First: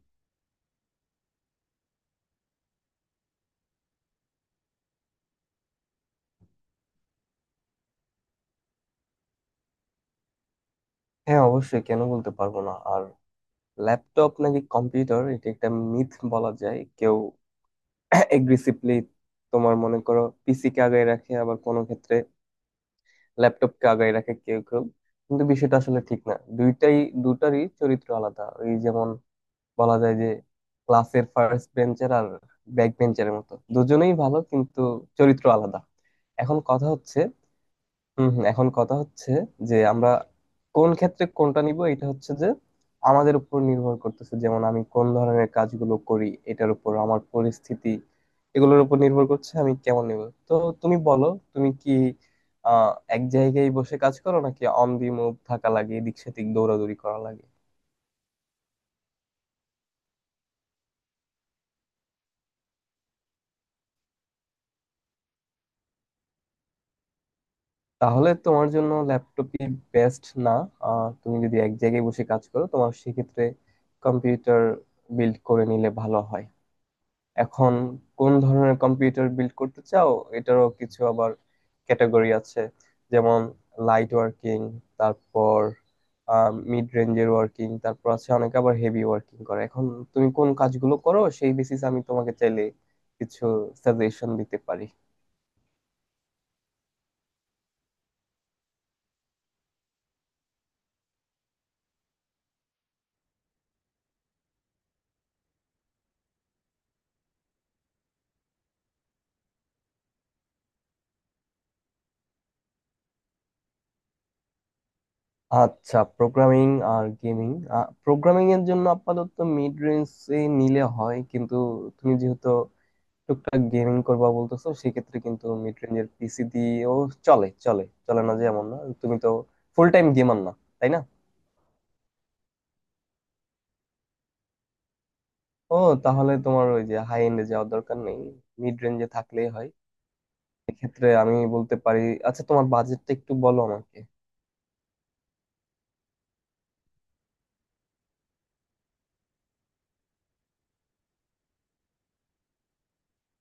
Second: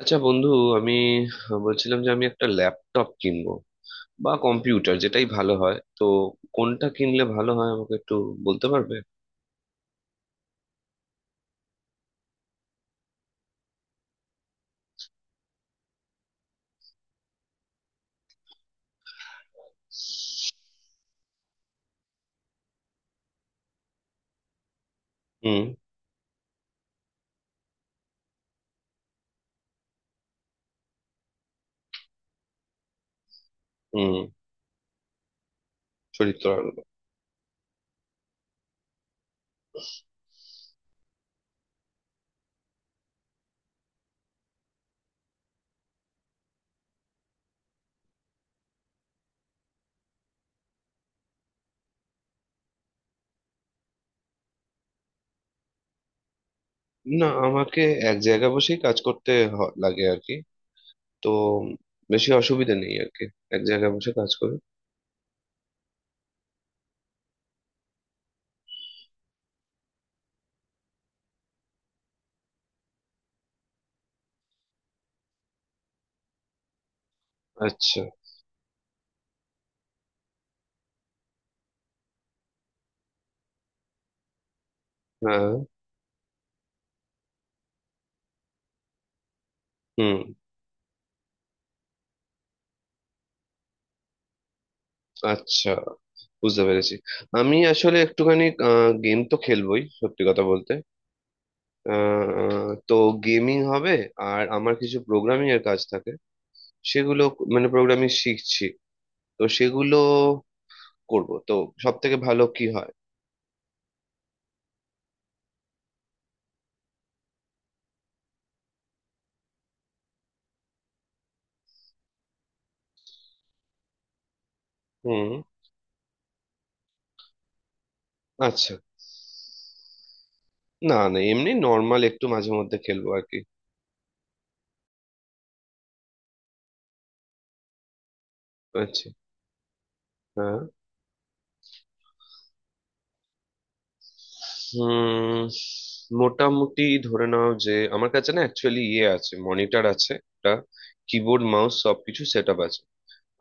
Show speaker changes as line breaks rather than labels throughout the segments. আচ্ছা, বন্ধু। আমি বলছিলাম যে আমি একটা ল্যাপটপ কিনবো বা কম্পিউটার, যেটাই ভালো হয়। তো কোনটা কিনলে ভালো হয় আমাকে একটু বলতে পারবে?
হ্যাঁ, অবশ্যই, কেন বলতে পারবো না। আর ল্যাপটপ নাকি কম্পিউটার, এটা একটা মিথ বলা যায়। কেউ এগ্রেসিভলি তোমার মনে করো পিসি কে আগায় রাখে, আবার কোনো ক্ষেত্রে ল্যাপটপ কে আগায় রাখে কেউ কেউ। কিন্তু
হুম।
বিষয়টা আসলে ঠিক না, দুইটাই দুটারই চরিত্র আলাদা। এই যেমন বলা যায় যে ক্লাসের ফার্স্ট বেঞ্চের আর ব্যাক বেঞ্চের মতো দুজনেই
হুম।
ভালো, কিন্তু চরিত্র আলাদা।
শরীর তো
এখন
আর-
কথা হচ্ছে এখন কথা হচ্ছে যে আমরা কোন ক্ষেত্রে কোনটা নিব। এটা হচ্ছে যে আমাদের উপর নির্ভর করতেছে, যেমন আমি কোন ধরনের কাজগুলো করি, এটার উপর, আমার পরিস্থিতি, এগুলোর উপর নির্ভর করছে আমি কেমন নিব। তো তুমি বলো, তুমি কি আহ এক জায়গায় বসে কাজ করো নাকি অন দি মুভ থাকা লাগে, এদিক সেদিক দৌড়াদৌড়ি করা
না,
লাগে?
আমাকে এক জায়গায় বসেই কাজ করতে লাগে আর কি। তো বেশি অসুবিধা নেই আর কি। এক জায়গায় বসে কাজ করি।
তাহলে তোমার জন্য ল্যাপটপই বেস্ট, না? তুমি যদি এক জায়গায় বসে কাজ করো, তোমার সেক্ষেত্রে কম্পিউটার বিল্ড করে নিলে ভালো হয়। এখন
আচ্ছা।
কোন ধরনের কম্পিউটার বিল্ড করতে চাও? এটারও কিছু আবার ক্যাটাগরি আছে, যেমন লাইট ওয়ার্কিং,
হ্যাঁ।
তারপর মিড রেঞ্জের ওয়ার্কিং, তারপর আছে অনেকে আবার হেভি ওয়ার্কিং করে। এখন
হুম।
তুমি কোন কাজগুলো করো সেই বেসিস আমি তোমাকে চাইলে কিছু সাজেশন দিতে পারি।
আচ্ছা, বুঝতে পেরেছি। আমি আসলে একটুখানি গেম তো খেলবোই, সত্যি কথা বলতে। তো গেমিং হবে। আর আমার কিছু প্রোগ্রামিং এর কাজ থাকে, সেগুলো মানে প্রোগ্রামিং শিখছি, তো সেগুলো করব তো। সব থেকে ভালো কি হয়?
আচ্ছা, প্রোগ্রামিং আর গেমিং। প্রোগ্রামিং এর জন্য আপাতত মিড রেঞ্জ নিলে হয়, কিন্তু তুমি যেহেতু টুকটাক গেমিং করবা বলতেছো, সেক্ষেত্রে
হুম।
কিন্তু মিড রেঞ্জের পিসি দিয়েও চলে চলে চলে না। যেমন
আচ্ছা।
না, তুমি তো ফুল টাইম গেমার না, তাই
না
না?
না, এমনি নর্মাল একটু মাঝে মধ্যে খেলবো আর কি।
ও, তাহলে তোমার ওই যে হাই এন্ডে যাওয়ার দরকার নেই, মিড
আচ্ছা।
রেঞ্জে থাকলেই হয়।
হ্যাঁ।
এক্ষেত্রে আমি বলতে পারি, আচ্ছা তোমার বাজেটটা একটু বলো আমাকে।
হুম। মোটামুটি ধরে নাও যে আমার কাছে না অ্যাকচুয়ালি ইয়ে আছে, মনিটর আছে একটা, কিবোর্ড মাউস সবকিছু সেট আপ আছে।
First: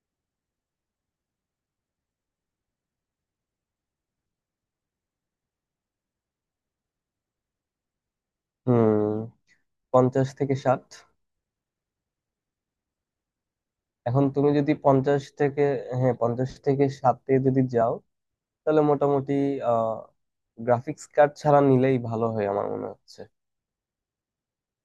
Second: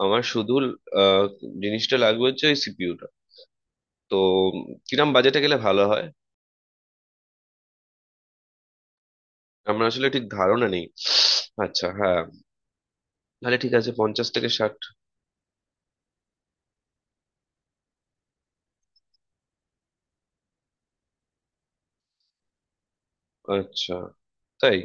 আমার শুধু আহ, জিনিসটা লাগবে, হচ্ছে ওই সিপিইউটা। তো কিরম বাজেটে গেলে ভালো হয়?
হুম,
আমার আসলে ঠিক
পঞ্চাশ থেকে
ধারণা
ষাট
নেই। আচ্ছা। হ্যাঁ, তাহলে ঠিক আছে
এখন
পঞ্চাশ থেকে
তুমি যদি
ষাট
পঞ্চাশ থেকে হ্যাঁ, 50 থেকে 60-এ যদি যাও তাহলে মোটামুটি আহ গ্রাফিক্স কার্ড ছাড়া নিলেই ভালো হয় আমার মনে হচ্ছে।
আচ্ছা। তাই?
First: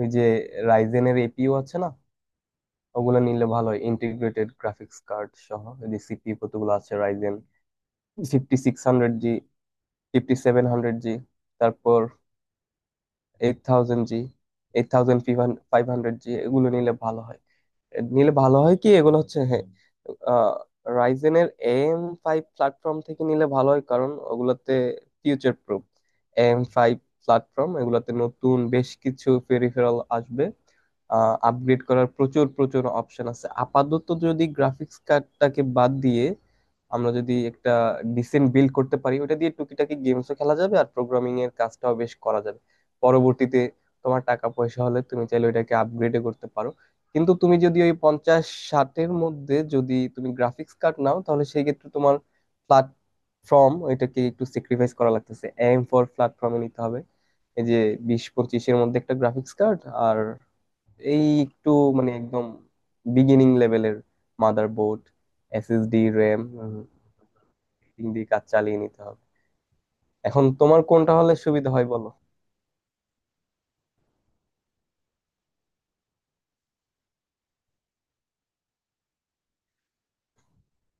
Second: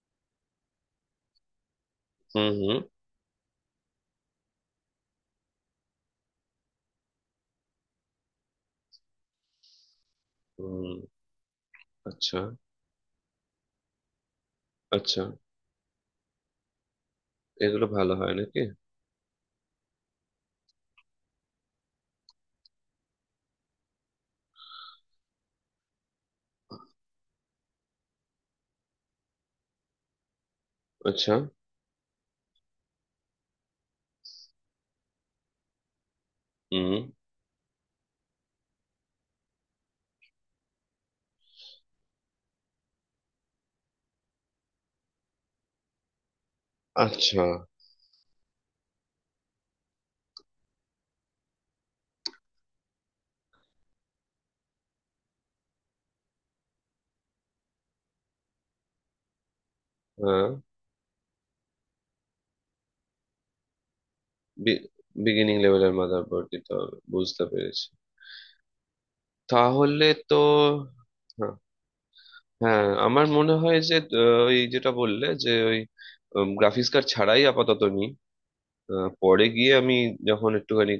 ওই যে রাইজেনের এপিইউ আছে না,
হুম। হুম।
ওগুলো নিলে ভালো হয়, ইন্টিগ্রেটেড গ্রাফিক্স কার্ড সহ। যদি সিপিইউ কতগুলো আছে Ryzen fifty six hundred G, fifty seven
hmm.
Hundred G, তারপর
আচ্ছা।
Eight thousand G, eight thousand
আচ্ছা।
ফাইভ হান্ড্রেড জি, এগুলো নিলে ভালো হয়।
এগুলো ভালো হয়
নিলে ভালো
নাকি?
হয় কি, এগুলো হচ্ছে হ্যাঁ রাইজেনের এম ফাইভ প্ল্যাটফর্ম থেকে নিলে ভালো হয়, কারণ ওগুলোতে future proof. M five platform, এগুলোতে নতুন বেশ কিছু পেরিফেরাল আসবে,
আচ্ছা।
আপগ্রেড করার প্রচুর প্রচুর অপশন আছে। আপাতত যদি গ্রাফিক্স কার্ডটাকে বাদ দিয়ে
হুম।
আমরা যদি একটা ডিসেন্ট বিল্ড করতে পারি, ওটা দিয়ে টুকিটাকি গেমসও খেলা যাবে আর প্রোগ্রামিং এর কাজটাও বেশ করা যাবে। পরবর্তীতে তোমার টাকা পয়সা হলে তুমি চাইলে ওইটাকে আপগ্রেডও করতে পারো। কিন্তু
আচ্ছা।
তুমি যদি ওই 50-60-এর মধ্যে যদি তুমি গ্রাফিক্স কার্ড নাও, তাহলে সেই ক্ষেত্রে তোমার প্ল্যাটফর্ম ওইটাকে একটু স্যাক্রিফাইস করা লাগতেছে, এম ফর প্ল্যাটফর্মে নিতে হবে। এই যে 20-25-এর মধ্যে একটা গ্রাফিক্স কার্ড আর
হ্যাঁ।
এই একটু মানে একদম বিগিনিং লেভেলের মাদারবোর্ড,
বিগিনিং লেভেলের
এসএসডি, র্যাম
মাদারবোর্ড দিতে হবে, বুঝতে পেরেছি।
দিয়ে কাজ চালিয়ে নিতে হবে।
তাহলে তো।
এখন তোমার কোনটা হলে
হ্যাঁ।
সুবিধা হয় বলো।
হ্যাঁ, আমার মনে হয় যে ওই যেটা বললে, যে ওই গ্রাফিক্স কার্ড ছাড়াই আপাতত নি। পরে গিয়ে আমি, যখন একটুখানি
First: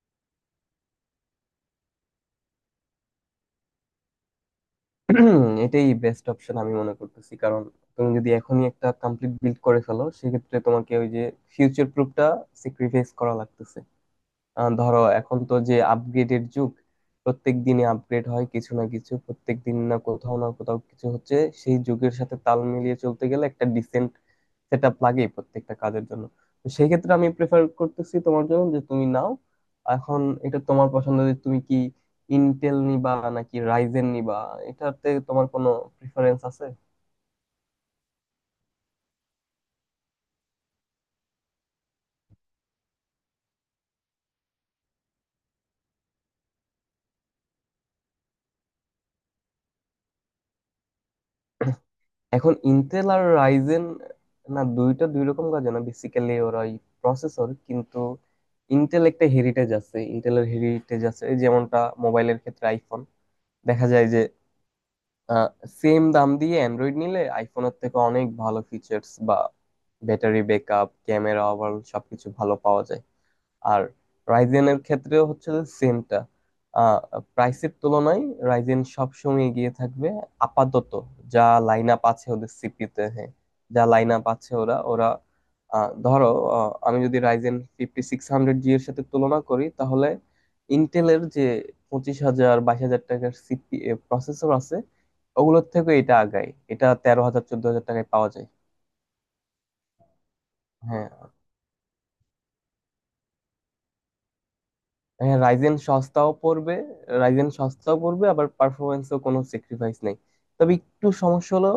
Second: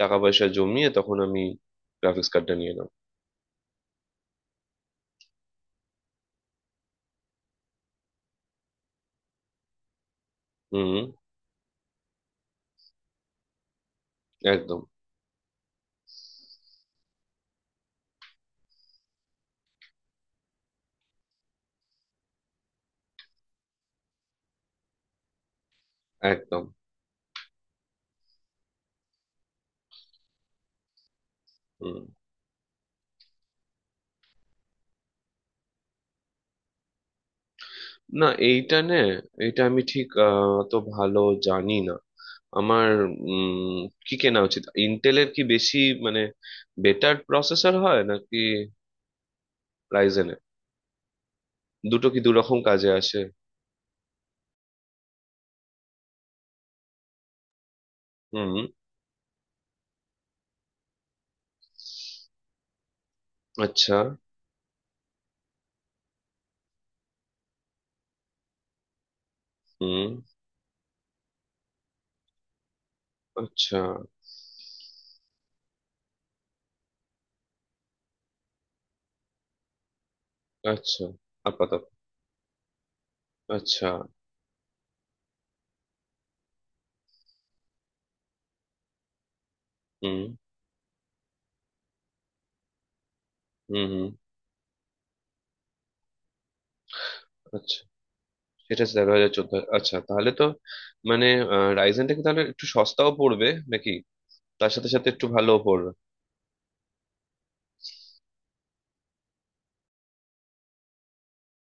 টাকা পয়সা জমিয়ে, তখন আমি গ্রাফিক্স কার্ডটা নিয়ে নেব।
এটাই বেস্ট অপশন আমি মনে করতেছি, কারণ তুমি যদি এখনই একটা কমপ্লিট বিল্ড করে ফেলো, সেক্ষেত্রে তোমাকে
হুম।
ওই যে ফিউচার প্রুফটা স্যাক্রিফাইস করা লাগতেছে।
একদম।
ধরো এখন তো যে আপগ্রেডের যুগ, প্রত্যেক দিনে আপগ্রেড হয় কিছু না কিছু। প্রত্যেক দিন না কোথাও না কোথাও কিছু হচ্ছে। সেই যুগের সাথে তাল মিলিয়ে চলতে গেলে একটা ডিসেন্ট সেট আপ লাগেই প্রত্যেকটা কাজের জন্য।
একদম।
তো সেই ক্ষেত্রে আমি প্রেফার করতেছি তোমার জন্য যে তুমি নাও এখন। এটা তোমার পছন্দ যে তুমি কি
হুম।
ইন্টেল নিবা নাকি রাইজেন নিবা, এটাতে তোমার কোনো প্রিফারেন্স আছে?
না, এইটা নে এটা আমি ঠিক অত ভালো জানি না। আমার উম কি কেনা উচিত? ইন্টেলের কি বেশি মানে বেটার প্রসেসর হয় নাকি রাইজেনের? দুটো কি
এখন
দুরকম কাজে
ইন্টেল
আসে?
আর রাইজেন না, দুইটা দুই রকম কাজ না। বেসিক্যালি ওরা প্রসেসর, কিন্তু
হুম।
ইন্টেলের হেরিটেজ আছে, যেমনটা মোবাইলের ক্ষেত্রে আইফোন দেখা
আচ্ছা।
যায় যে সেম দাম দিয়ে অ্যান্ড্রয়েড নিলে আইফোনের থেকে অনেক ভালো ফিচার্স বা
হুম।
ব্যাটারি ব্যাকআপ, ক্যামেরা, ওভারঅল সবকিছু ভালো পাওয়া যায়।
আচ্ছা।
আর রাইজেনের ক্ষেত্রেও হচ্ছে সেমটা। আহ প্রাইসের তুলনায় রাইজেন সবসময় এগিয়ে থাকবে, আপাতত
আচ্ছা।
যা
আপাতত।
লাইন আপ আছে ওদের সিপিতে। হ্যাঁ, যা
আচ্ছা।
লাইন আপ আছে ওরা ওরা ধরো আমি যদি Ryzen fifty six hundred G এর সাথে তুলনা করি তাহলে
হুম।
ইন্টেলের যে 25,000 22,000 টাকার সিপি
হুম। হুম।
প্রসেসর আছে ওগুলোর থেকে এটা আগায়। এটা 13,000 চোদ্দ
আচ্ছা।
হাজার টাকায় পাওয়া যায়।
সেটা আছে 11 হাজার 14। আচ্ছা, তাহলে তো
হ্যাঁ,
মানে রাইজেনটা কি তাহলে একটু সস্তাও পড়বে নাকি? তার সাথে সাথে একটু
হ্যাঁ
ভালোও
রাইজেন
পড়বে?
সস্তাও পড়বে। রাইজেন সস্তাও পড়বে আবার পারফরমেন্সও কোনো স্যাক্রিফাইস নেই। তবে একটু সমস্যা হলো,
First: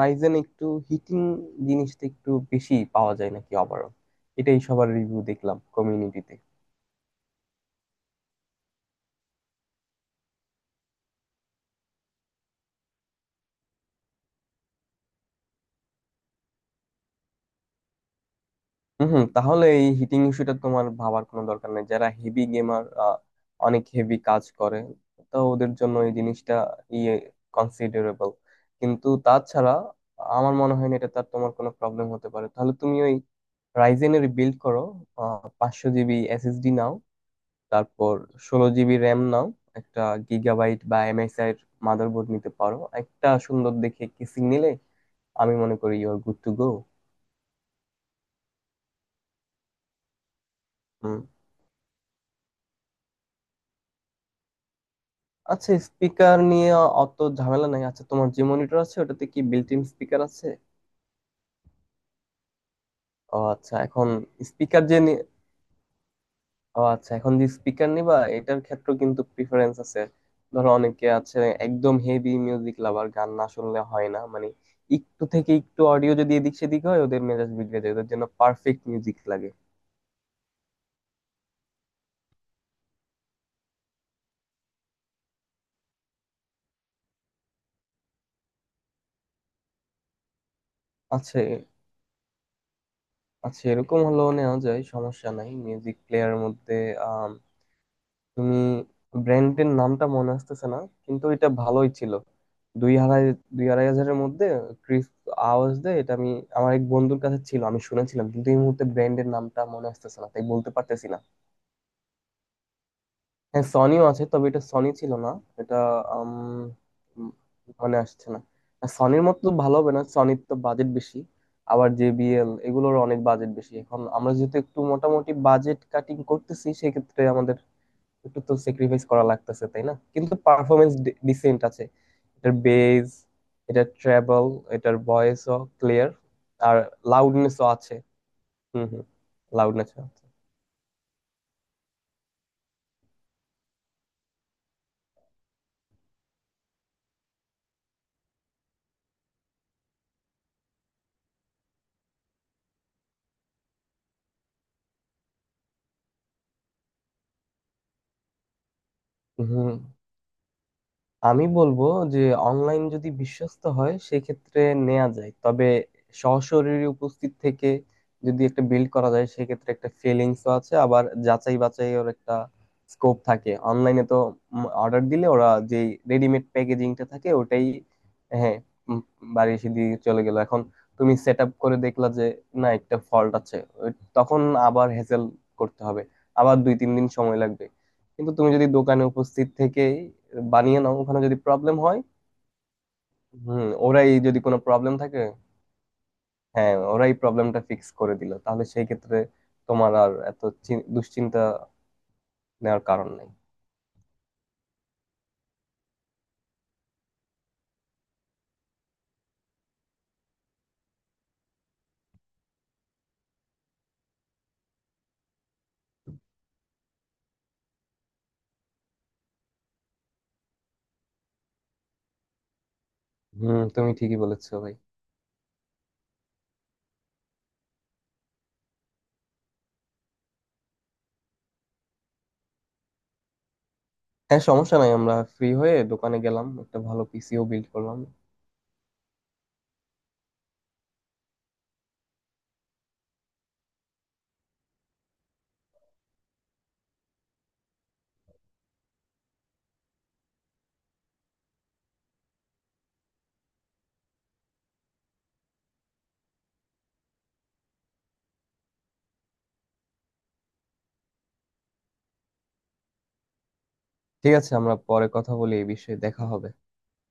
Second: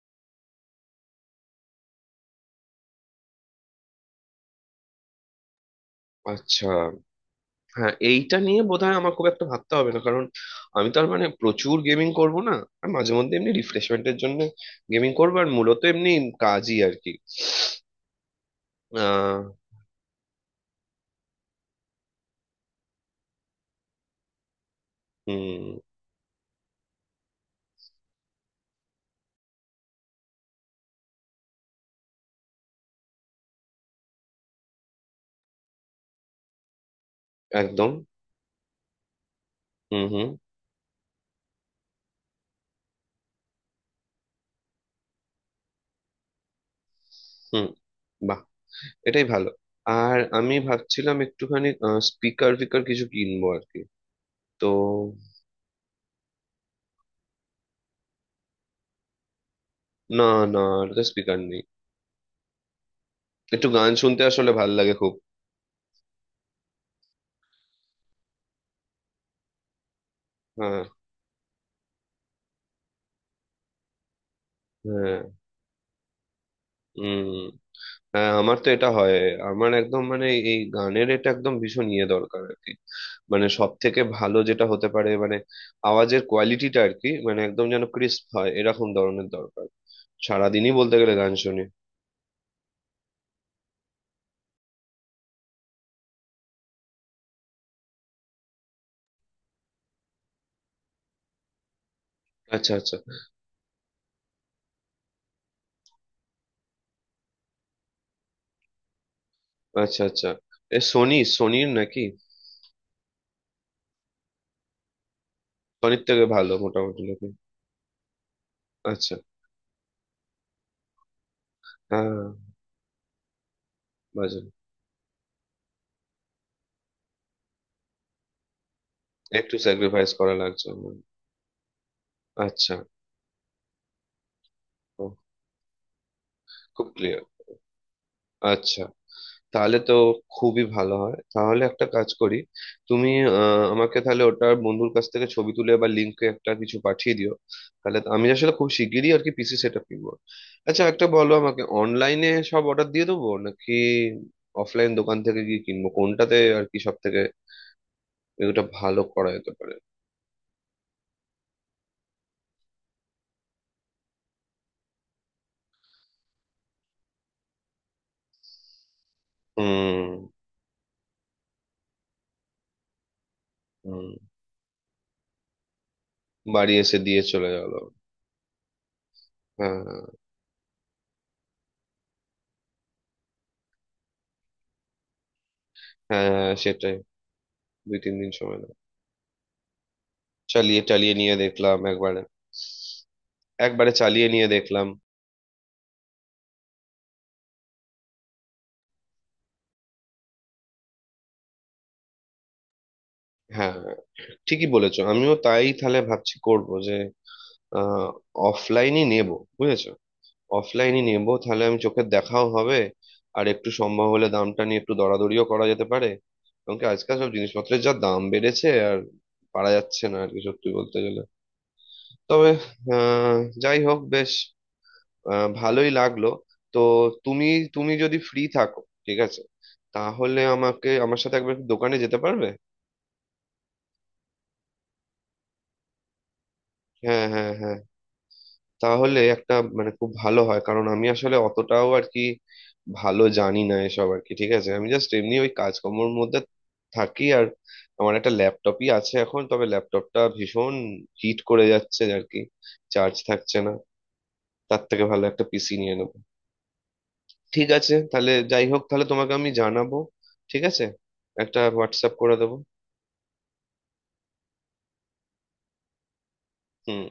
রাইজেন একটু হিটিং জিনিসটা একটু বেশি পাওয়া যায় নাকি ওভারঅল। এটাই সবার রিভিউ দেখলাম কমিউনিটিতে।
আচ্ছা। হ্যাঁ, এইটা নিয়ে বোধহয় আমার খুব একটা ভাবতে হবে না, কারণ আমি তো আর মানে প্রচুর গেমিং করব না। আর মাঝে মধ্যে এমনি রিফ্রেশমেন্টের জন্য গেমিং করবো আর মূলত এমনি কাজই আর কি।
হম হম,
আহ
তাহলে এই হিটিং ইস্যুটা তোমার ভাবার কোনো দরকার নেই। যারা হেভি গেমার, অনেক হেভি কাজ করে, তো
হুম।
ওদের জন্য এই জিনিসটা ইয়ে কনসিডারেবল। কিন্তু তাছাড়া আমার মনে হয় না এটা তোমার কোনো প্রবলেম হতে পারে। তাহলে তুমি ওই রাইজেনের বিল্ড করো, 500 জিবি এসএসডি নাও,
একদম।
তারপর 16 জিবি র্যাম নাও, একটা
হুম। হুম।
গিগাবাইট বা এমএসআই এর মাদারবোর্ড নিতে পারো, একটা সুন্দর দেখে কিসিং নিলে আমি মনে করি you are good to go.
Hmm. বাহ, এটাই ভালো। আর আমি ভাবছিলাম একটুখানি স্পিকার ফিকার কিছু কিনবো আর কি। তো
আচ্ছা, স্পিকার নিয়ে অত ঝামেলা নাই। আচ্ছা, তোমার যে মনিটর আছে ওটাতে কি বিল্ট ইন স্পিকার
না।
আছে?
না, স্পিকার নেই।
ও
একটু
আচ্ছা,
গান
এখন
শুনতে আসলে ভাল
স্পিকার
লাগে
যে
খুব।
নি- ও আচ্ছা, এখন যে স্পিকার নিবা এটার ক্ষেত্রে কিন্তু প্রিফারেন্স আছে। ধরো
হ্যাঁ।
অনেকে আছে একদম হেভি মিউজিক লাভার, গান না শুনলে হয় না মানে।
হ্যাঁ।
একটু থেকে একটু অডিও যদি এদিক সেদিক হয়
উম
ওদের মেজাজ বিগড়ে যায়, ওদের জন্য
হ্যাঁ, আমার তো
পারফেক্ট
এটা হয়।
মিউজিক লাগে।
আমার একদম মানে এই গানের এটা একদম ভীষণ ইয়ে দরকার আর কি। মানে সব থেকে ভালো যেটা হতে পারে, মানে আওয়াজের কোয়ালিটিটা আর কি, মানে একদম যেন ক্রিস্প হয় এরকম ধরনের দরকার। সারাদিনই বলতে গেলে গান
আচ্ছা
শুনি।
আচ্ছা, এরকম হলেও নেওয়া যায়, সমস্যা নাই। মিউজিক প্লেয়ারের মধ্যে তুমি ব্র্যান্ডের নামটা মনে আসতেছে না, কিন্তু এটা ভালোই ছিল।
আচ্ছা।
দুই
আচ্ছা।
আড়াই 2-2.5 হাজারের মধ্যে ক্রিস আওয়াজ দেয়। এটা আমি আমার এক বন্ধুর কাছে ছিল, আমি শুনেছিলাম, কিন্তু এই মুহূর্তে ব্র্যান্ডের নামটা মনে
আচ্ছা।
আসতেছে না,
আচ্ছা।
তাই বলতে
এ
পারতেছি
সোনি?
না।
সোনির নাকি?
হ্যাঁ, সনিও আছে, তবে এটা সনি ছিল না। এটা
সোনির থেকে
আম,
ভালো মোটামুটি নাকি?
উম, মনে আসছে না। আর
আচ্ছা।
সনির মতো তো ভালো হবে না, সনির তো বাজেট বেশি। আবার
হ্যাঁ।
জেবিএল এগুলোর অনেক বাজেট বেশি। এখন আমরা
বাজে
যেহেতু একটু মোটামুটি বাজেট কাটিং করতেছি সেক্ষেত্রে আমাদের একটু তো স্যাক্রিফাইস করা
একটু
লাগতেছে, তাই না?
স্যাক্রিফাইস
কিন্তু
করা লাগছে
পারফরমেন্স
আমার।
ডিসেন্ট আছে। এটার
আচ্ছা।
বেস, এটার ট্র্যাভেল, এটার
ও,
ভয়েসও ক্লিয়ার, আর
খুব ক্লিয়ার।
লাউডনেসও আছে।
আচ্ছা।
হুম হুম,
তাহলে তো
লাউডনেসও আছে।
খুবই ভালো হয়। তাহলে একটা কাজ করি। তুমি আমাকে তাহলে ওটার, বন্ধুর কাছ থেকে ছবি তুলে বা লিঙ্কে একটা কিছু পাঠিয়ে দিও। তাহলে আমি আসলে খুব শিগগিরই আর কি পিসি সেট আপ কিনবো। আচ্ছা, একটা বলো আমাকে, অনলাইনে সব অর্ডার দিয়ে দেবো নাকি অফলাইন দোকান থেকে গিয়ে কিনবো? কোনটাতে আর কি সব থেকে এটা ভালো করা যেতে
হুম,
পারে?
আমি বলবো যে অনলাইন যদি বিশ্বস্ত হয় সেক্ষেত্রে নেওয়া যায়, তবে সশরীরে উপস্থিত থেকে যদি একটা বিল্ড করা যায় সেক্ষেত্রে একটা
হুম।
ফিলিংসও আছে, আবার যাচাই বাছাইয়ের একটা স্কোপ থাকে। অনলাইনে
হুম।
তো অর্ডার দিলে ওরা যে রেডিমেড
বাড়ি এসে
প্যাকেজিংটা
দিয়ে
থাকে
চলে
ওটাই।
গেল।
হ্যাঁ, উম, বাড়ি এসে দিয়ে
হ্যাঁ
চলে গেল এখন, তুমি সেট আপ করে দেখলা যে না একটা ফল্ট আছে, তখন আবার হ্যাসেল করতে হবে।
হ্যাঁ হ্যাঁ,
আবার দুই তিন
সেটাই।
দিন সময় লাগবে।
দুই তিন
কিন্তু
দিন
তুমি
সময়
যদি
লাগে।
দোকানে উপস্থিত থেকে বানিয়ে
চালিয়ে
নাও,
চালিয়ে
ওখানে
নিয়ে
যদি প্রবলেম
দেখলাম
হয়,
একবারে।
হুম,
একবারে
ওরাই
চালিয়ে
যদি
নিয়ে
কোনো
দেখলাম।
প্রবলেম থাকে, হ্যাঁ, ওরাই প্রবলেমটা ফিক্স করে দিল তাহলে সেই ক্ষেত্রে তোমার আর এত দুশ্চিন্তা নেওয়ার কারণ নেই।
হ্যাঁ হ্যাঁ। ঠিকই বলেছো। আমিও তাই তাহলে ভাবছি, করব যে অফলাইনই নেব। বুঝেছো, অফলাইনই নেব তাহলে। আমি চোখের দেখাও হবে আর একটু সম্ভব হলে দামটা নিয়ে একটু দরাদরিও করা যেতে পারে। কারণ কি, আজকাল সব জিনিসপত্রের যা দাম বেড়েছে, আর পারা যাচ্ছে না আর কি সত্যি বলতে গেলে। তবে
হুম,
যাই
তুমি
হোক,
ঠিকই
বেশ।
বলেছো ভাই।
ভালোই লাগলো। তো তুমি, তুমি যদি ফ্রি থাকো, ঠিক আছে, তাহলে আমাকে আমার সাথে একবার একটু দোকানে যেতে পারবে?
হ্যাঁ, সমস্যা নাই, আমরা ফ্রি হয়ে দোকানে গেলাম, একটা ভালো
হ্যাঁ
পিসিও
হ্যাঁ
বিল্ড
হ্যাঁ,
করলাম।
তাহলে একটা মানে খুব ভালো হয় কারণ আমি আসলে অতটাও আর কি ভালো জানি না এসব আর কি। ঠিক আছে, আমি জাস্ট এমনি ওই কাজকর্মের মধ্যে থাকি আর আমার একটা ল্যাপটপই আছে এখন, তবে ল্যাপটপটা ভীষণ হিট করে যাচ্ছে আর কি। চার্জ থাকছে না। তার থেকে ভালো একটা পিসি নিয়ে নেবো। ঠিক আছে, তাহলে যাই হোক, তাহলে তোমাকে আমি জানাবো। ঠিক আছে, একটা হোয়াটসঅ্যাপ করে দেবো।
ঠিক আছে, আমরা পরে কথা বলি এই বিষয়ে, দেখা হবে।
হুম।